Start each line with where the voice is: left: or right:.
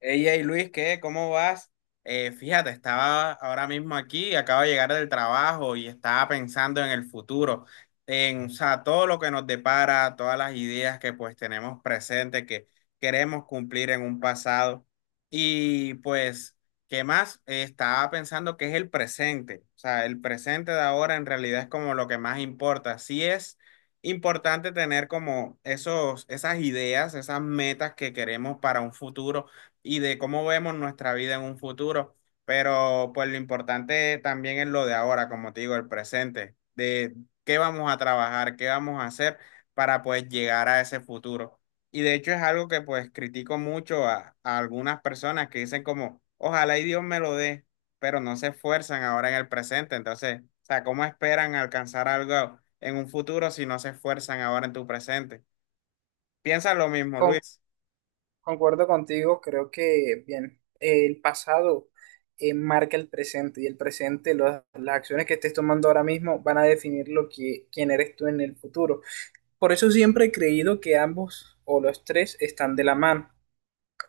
left: Ella y Luis, ¿qué? ¿Cómo vas? Fíjate, estaba ahora mismo aquí, acabo de llegar del trabajo y estaba pensando en el futuro, o sea, todo lo que nos depara, todas las ideas que pues tenemos presentes, que queremos cumplir en un pasado. Y pues, ¿qué más? Estaba pensando que es el presente, o sea, el presente de ahora en realidad es como lo que más importa. Sí es importante tener como esas ideas, esas metas que queremos para un futuro y de cómo vemos nuestra vida en un futuro. Pero pues lo importante también es lo de ahora, como te digo, el presente, de qué vamos a trabajar, qué vamos a hacer para pues llegar a ese futuro. Y de hecho es algo que pues critico mucho a algunas personas que dicen como, ojalá y Dios me lo dé, pero no se esfuerzan ahora en el presente. Entonces, o sea, ¿cómo esperan alcanzar algo en un futuro si no se esfuerzan ahora en tu presente? Piensa lo mismo,
right: Con-
left: Luis.
right: Concuerdo contigo, creo que, bien, el pasado marca el presente y el presente, las acciones que estés tomando ahora mismo van a definir lo que, quién eres tú en el futuro. Por eso siempre he creído que ambos o los tres están de la mano,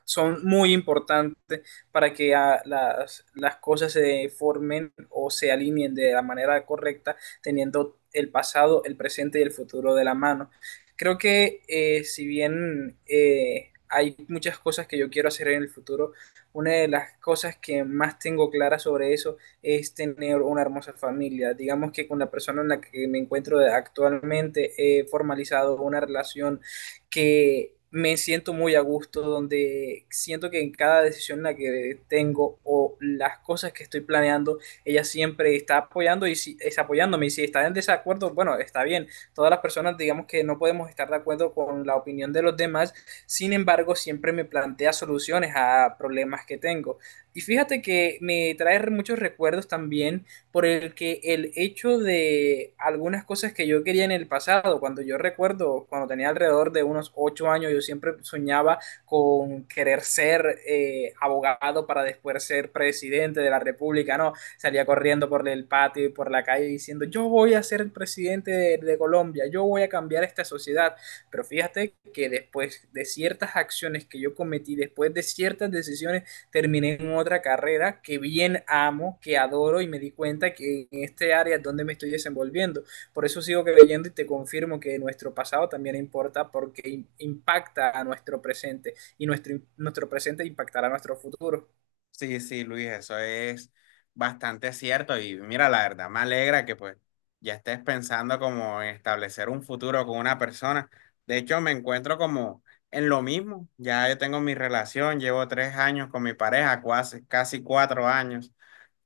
right: son muy importantes para que las cosas se formen o se alineen de la manera correcta, teniendo el pasado, el presente y el futuro de la mano. Creo que si bien hay muchas cosas que yo quiero hacer en el futuro, una de las cosas que más tengo clara sobre eso es tener una hermosa familia. Digamos que con la persona en la que me encuentro actualmente he formalizado una relación que me siento muy a gusto, donde siento que en cada decisión en la que tengo o las cosas que estoy planeando, ella siempre está apoyando y si, es apoyándome. Y si está en desacuerdo, bueno, está bien. Todas las personas, digamos que no podemos estar de acuerdo con la opinión de los demás. Sin embargo, siempre me plantea soluciones a problemas que tengo. Y fíjate que me trae muchos recuerdos también por el que el hecho de algunas cosas que yo quería en el pasado, cuando yo recuerdo, cuando tenía alrededor de unos 8 años, yo siempre soñaba con querer ser abogado para después ser presidente de la República, ¿no? Salía corriendo por el patio y por la calle diciendo, yo voy a ser el presidente de Colombia, yo voy a cambiar esta sociedad. Pero fíjate que después de ciertas acciones que yo cometí, después de ciertas decisiones terminé en otra carrera que bien amo, que adoro y me di cuenta que en este área es donde me estoy desenvolviendo. Por eso sigo creyendo y te confirmo que nuestro pasado también importa porque impacta a nuestro presente y nuestro presente impactará a nuestro futuro.
left: Sí, sí, Luis, eso es bastante cierto y mira, la verdad me alegra que pues ya estés pensando como en establecer un futuro con una persona. De hecho, me encuentro como en lo mismo. Ya yo tengo mi relación, llevo tres años con mi pareja, casi cuatro años.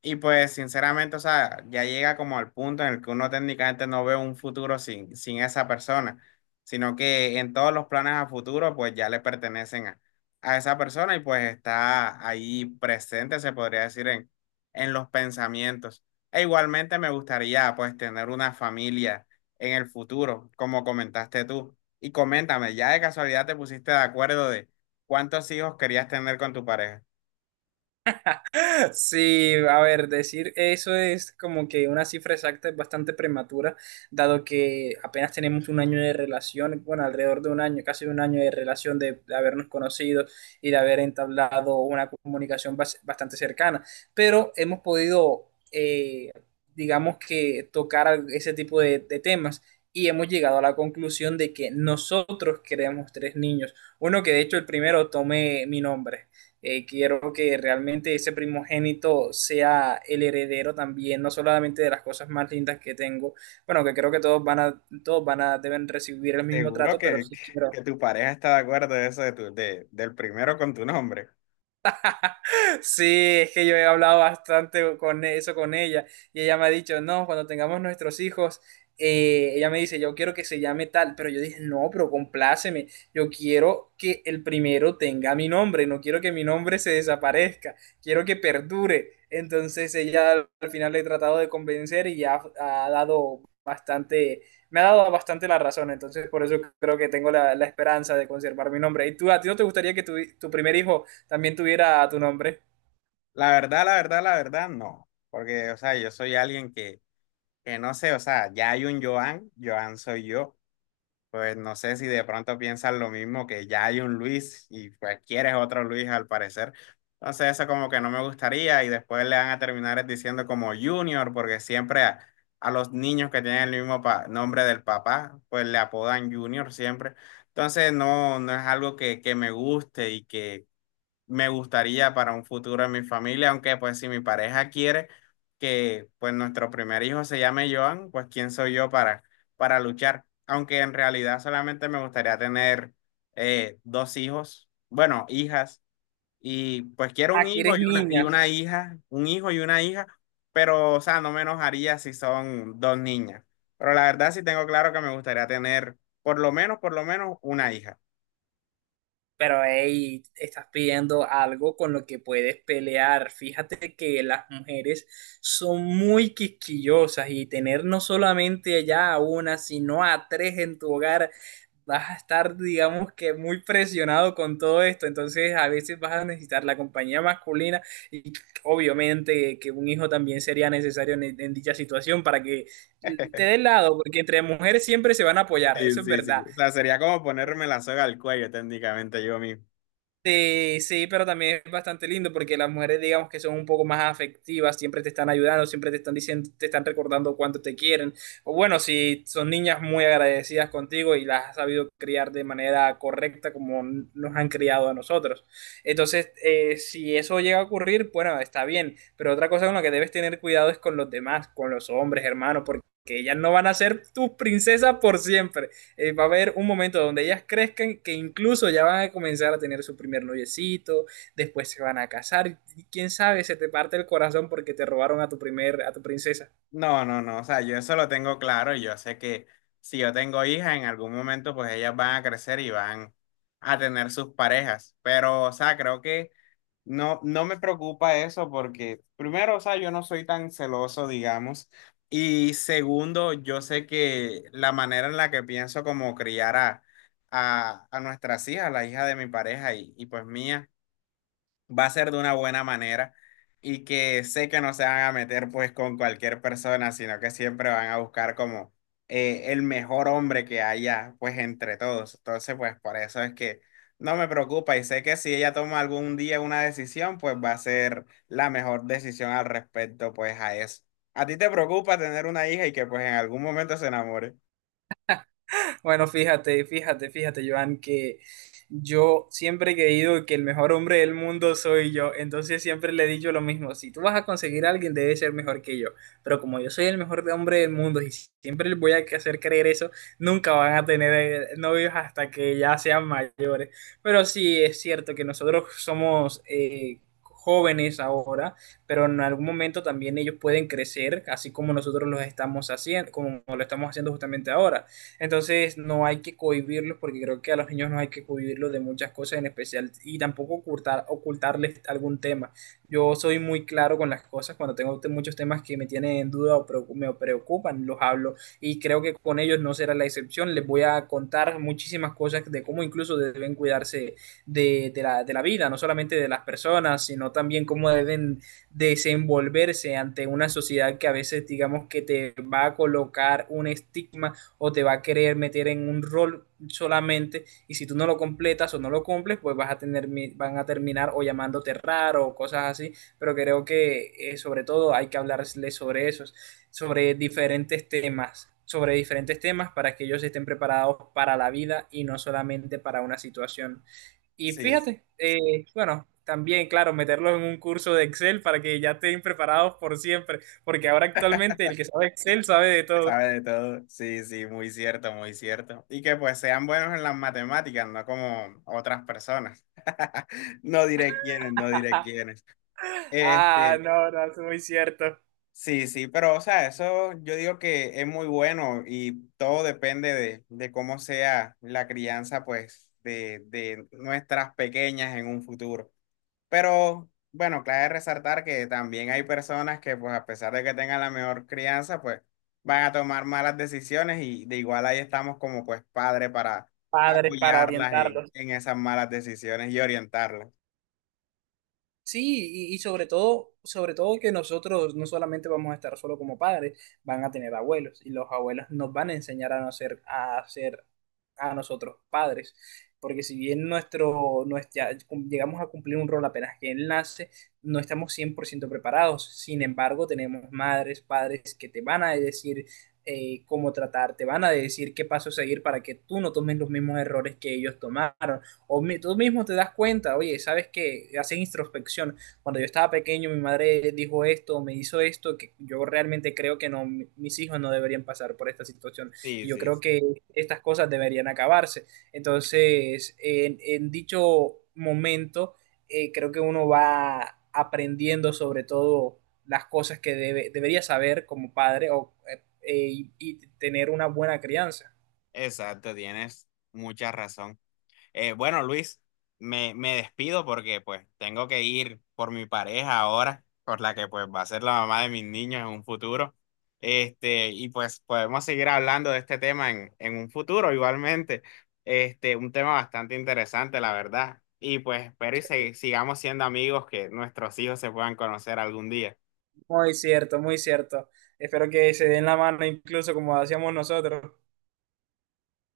left: Y pues sinceramente, o sea, ya llega como al punto en el que uno técnicamente no ve un futuro sin esa persona, sino que en todos los planes a futuro pues ya le pertenecen a esa persona y pues está ahí presente, se podría decir, en los pensamientos. E igualmente me gustaría pues tener una familia en el futuro, como comentaste tú. Y coméntame, ¿ya de casualidad te pusiste de acuerdo de cuántos hijos querías tener con tu pareja?
right: Sí, a ver, decir eso es como que una cifra exacta es bastante prematura, dado que apenas tenemos un año de relación, bueno, alrededor de un año, casi un año de relación de habernos conocido y de haber entablado una comunicación bastante cercana, pero hemos podido, digamos que, tocar ese tipo de temas. Y hemos llegado a la conclusión de que nosotros queremos tres niños. Uno que de hecho el primero tome mi nombre. Quiero que realmente ese primogénito sea el heredero también, no solamente de las cosas más lindas que tengo, bueno, que creo que todos van a, deben recibir el mismo
left: Seguro
right: trato, pero sí
left: que
right: quiero,
left: tu pareja está de acuerdo de eso de del primero con tu nombre.
right: sí, es que yo he hablado bastante con eso con ella y ella me ha dicho, no, cuando tengamos nuestros hijos, ella me dice, yo quiero que se llame tal, pero yo dije, no, pero compláceme, yo quiero que el primero tenga mi nombre, no quiero que mi nombre se desaparezca, quiero que perdure. Entonces ella al final le he tratado de convencer y ya ha dado bastante, me ha dado bastante la razón, entonces por eso creo que tengo la, la esperanza de conservar mi nombre. ¿Y tú, a ti no te gustaría que tu primer hijo también tuviera tu nombre?
left: La verdad, la verdad, la verdad, no. Porque, o sea, yo soy alguien que no sé, o sea, ya hay un Joan, Joan soy yo. Pues no sé si de pronto piensan lo mismo, que ya hay un Luis y pues quieres otro Luis al parecer. Entonces eso como que no me gustaría y después le van a terminar diciendo como Junior, porque siempre a los niños que tienen el mismo nombre del papá, pues le apodan Junior siempre. Entonces no, no es algo que me guste y que me gustaría para un futuro en mi familia, aunque pues si mi pareja quiere que pues nuestro primer hijo se llame Joan, pues quién soy yo para luchar, aunque en realidad solamente me gustaría tener dos hijos, bueno, hijas, y pues quiero un
right: Aquí
left: hijo
right: eres
left: y
right: niña,
left: una hija, un hijo y una hija, pero o sea, no me enojaría si son dos niñas, pero la verdad sí tengo claro que me gustaría tener por lo menos una hija.
right: pero hey, estás pidiendo algo con lo que puedes pelear. Fíjate que las mujeres son muy quisquillosas y tener no solamente ya a una, sino a tres en tu hogar, vas a estar, digamos que, muy presionado con todo esto. Entonces, a veces vas a necesitar la compañía masculina y obviamente que un hijo también sería necesario en dicha situación para que te dé lado, porque entre mujeres siempre se van a apoyar,
left: Sí,
right: eso es
left: sí, sí.
right: verdad.
left: O sea, sería como ponerme la soga al cuello técnicamente yo mismo.
right: Sí, sí, pero también es bastante lindo porque las mujeres, digamos que son un poco más afectivas, siempre te están ayudando, siempre te están diciendo, te están recordando cuánto te quieren. O bueno, si son niñas muy agradecidas contigo y las has sabido criar de manera correcta como nos han criado a nosotros. Entonces, si eso llega a ocurrir, bueno, está bien, pero otra cosa con la que debes tener cuidado es con los demás, con los hombres, hermanos, porque ellas no van a ser tus princesas por siempre, va a haber un momento donde ellas crezcan que incluso ya van a comenzar a tener su primer noviecito, después se van a casar, y quién sabe, se te parte el corazón porque te robaron a tu primer, a tu princesa.
left: No, no, no. O sea, yo eso lo tengo claro. Yo sé que si yo tengo hijas, en algún momento pues ellas van a crecer y van a tener sus parejas. Pero, o sea, creo que no, no me preocupa eso porque, primero, o sea, yo no soy tan celoso, digamos. Y segundo, yo sé que la manera en la que pienso como criar a nuestras hijas, la hija de mi pareja y pues mía va a ser de una buena manera y que sé que no se van a meter pues con cualquier persona, sino que siempre van a buscar como el mejor hombre que haya pues entre todos. Entonces pues por eso es que no me preocupa y sé que si ella toma algún día una decisión pues va a ser la mejor decisión al respecto pues a eso. ¿A ti te preocupa tener una hija y que pues en algún momento se enamore?
right: Bueno, fíjate, fíjate, fíjate, Joan, que yo siempre he creído que el mejor hombre del mundo soy yo, entonces siempre le he dicho lo mismo, si tú vas a conseguir a alguien debe ser mejor que yo, pero como yo soy el mejor hombre del mundo y siempre les voy a hacer creer eso, nunca van a tener novios hasta que ya sean mayores, pero sí es cierto que nosotros somos... jóvenes ahora, pero en algún momento también ellos pueden crecer, así como nosotros los estamos haciendo, como lo estamos haciendo justamente ahora. Entonces no hay que cohibirlos porque creo que a los niños no hay que cohibirlos de muchas cosas en especial y tampoco ocultar, ocultarles algún tema. Yo soy muy claro con las cosas cuando tengo muchos temas que me tienen en duda o me preocupan, los hablo y creo que con ellos no será la excepción. Les voy a contar muchísimas cosas de cómo incluso deben cuidarse de la vida, no solamente de las personas, sino también cómo deben desenvolverse ante una sociedad que a veces digamos que te va a colocar un estigma o te va a querer meter en un rol solamente y si tú no lo completas o no lo cumples, pues vas a tener, van a terminar o llamándote raro o cosas así, pero creo que sobre todo hay que hablarles sobre eso, sobre diferentes temas para que ellos estén preparados para la vida y no solamente para una situación. Y
left: Sí.
right: fíjate, bueno, también, claro, meterlos en un curso de Excel para que ya estén preparados por siempre, porque ahora actualmente el que sabe Excel sabe de todo.
left: Sabe de todo. Sí, sí, muy cierto, muy cierto. Y que pues sean buenos en las matemáticas, no como otras personas. No diré quiénes, no diré quiénes.
right: Ah,
left: Este,
right: no, no, es muy cierto.
left: sí, sí, pero o sea, eso yo digo que es muy bueno y todo depende de cómo sea la crianza, pues, de nuestras pequeñas en un futuro. Pero bueno, clave resaltar que también hay personas que pues a pesar de que tengan la mejor crianza, pues van a tomar malas decisiones y de igual ahí estamos como pues padre para
right: Padres para
left: apoyarlas
right: orientarlos.
left: en esas malas decisiones y orientarlas.
right: Sí, y sobre todo que nosotros no solamente vamos a estar solo como padres, van a tener abuelos y los abuelos nos van a enseñar a no ser, a ser a nosotros padres, porque si bien nuestro, nuestra, llegamos a cumplir un rol apenas que él nace, no estamos 100% preparados. Sin embargo, tenemos madres, padres que te van a decir cómo tratar, te van a decir qué paso seguir para que tú no tomes los mismos errores que ellos tomaron. O tú mismo te das cuenta, oye, ¿sabes que haces introspección? Cuando yo estaba pequeño, mi madre dijo esto, me hizo esto, que yo realmente creo que no, mis hijos no deberían pasar por esta situación.
left: Sí,
right: Y yo
left: sí,
right: creo
left: sí.
right: que estas cosas deberían acabarse. Entonces, en dicho momento, creo que uno va aprendiendo sobre todo las cosas que debería saber como padre o, y tener una buena crianza.
left: Exacto, tienes mucha razón. Bueno, Luis, me despido porque pues tengo que ir por mi pareja ahora, por la que pues va a ser la mamá de mis niños en un futuro. Este, y pues podemos seguir hablando de este tema en un futuro igualmente. Este, un tema bastante interesante, la verdad. Y pues espero y sigamos siendo amigos, que nuestros hijos se puedan conocer algún día.
right: Muy cierto, muy cierto. Espero que se den la mano incluso como hacíamos nosotros.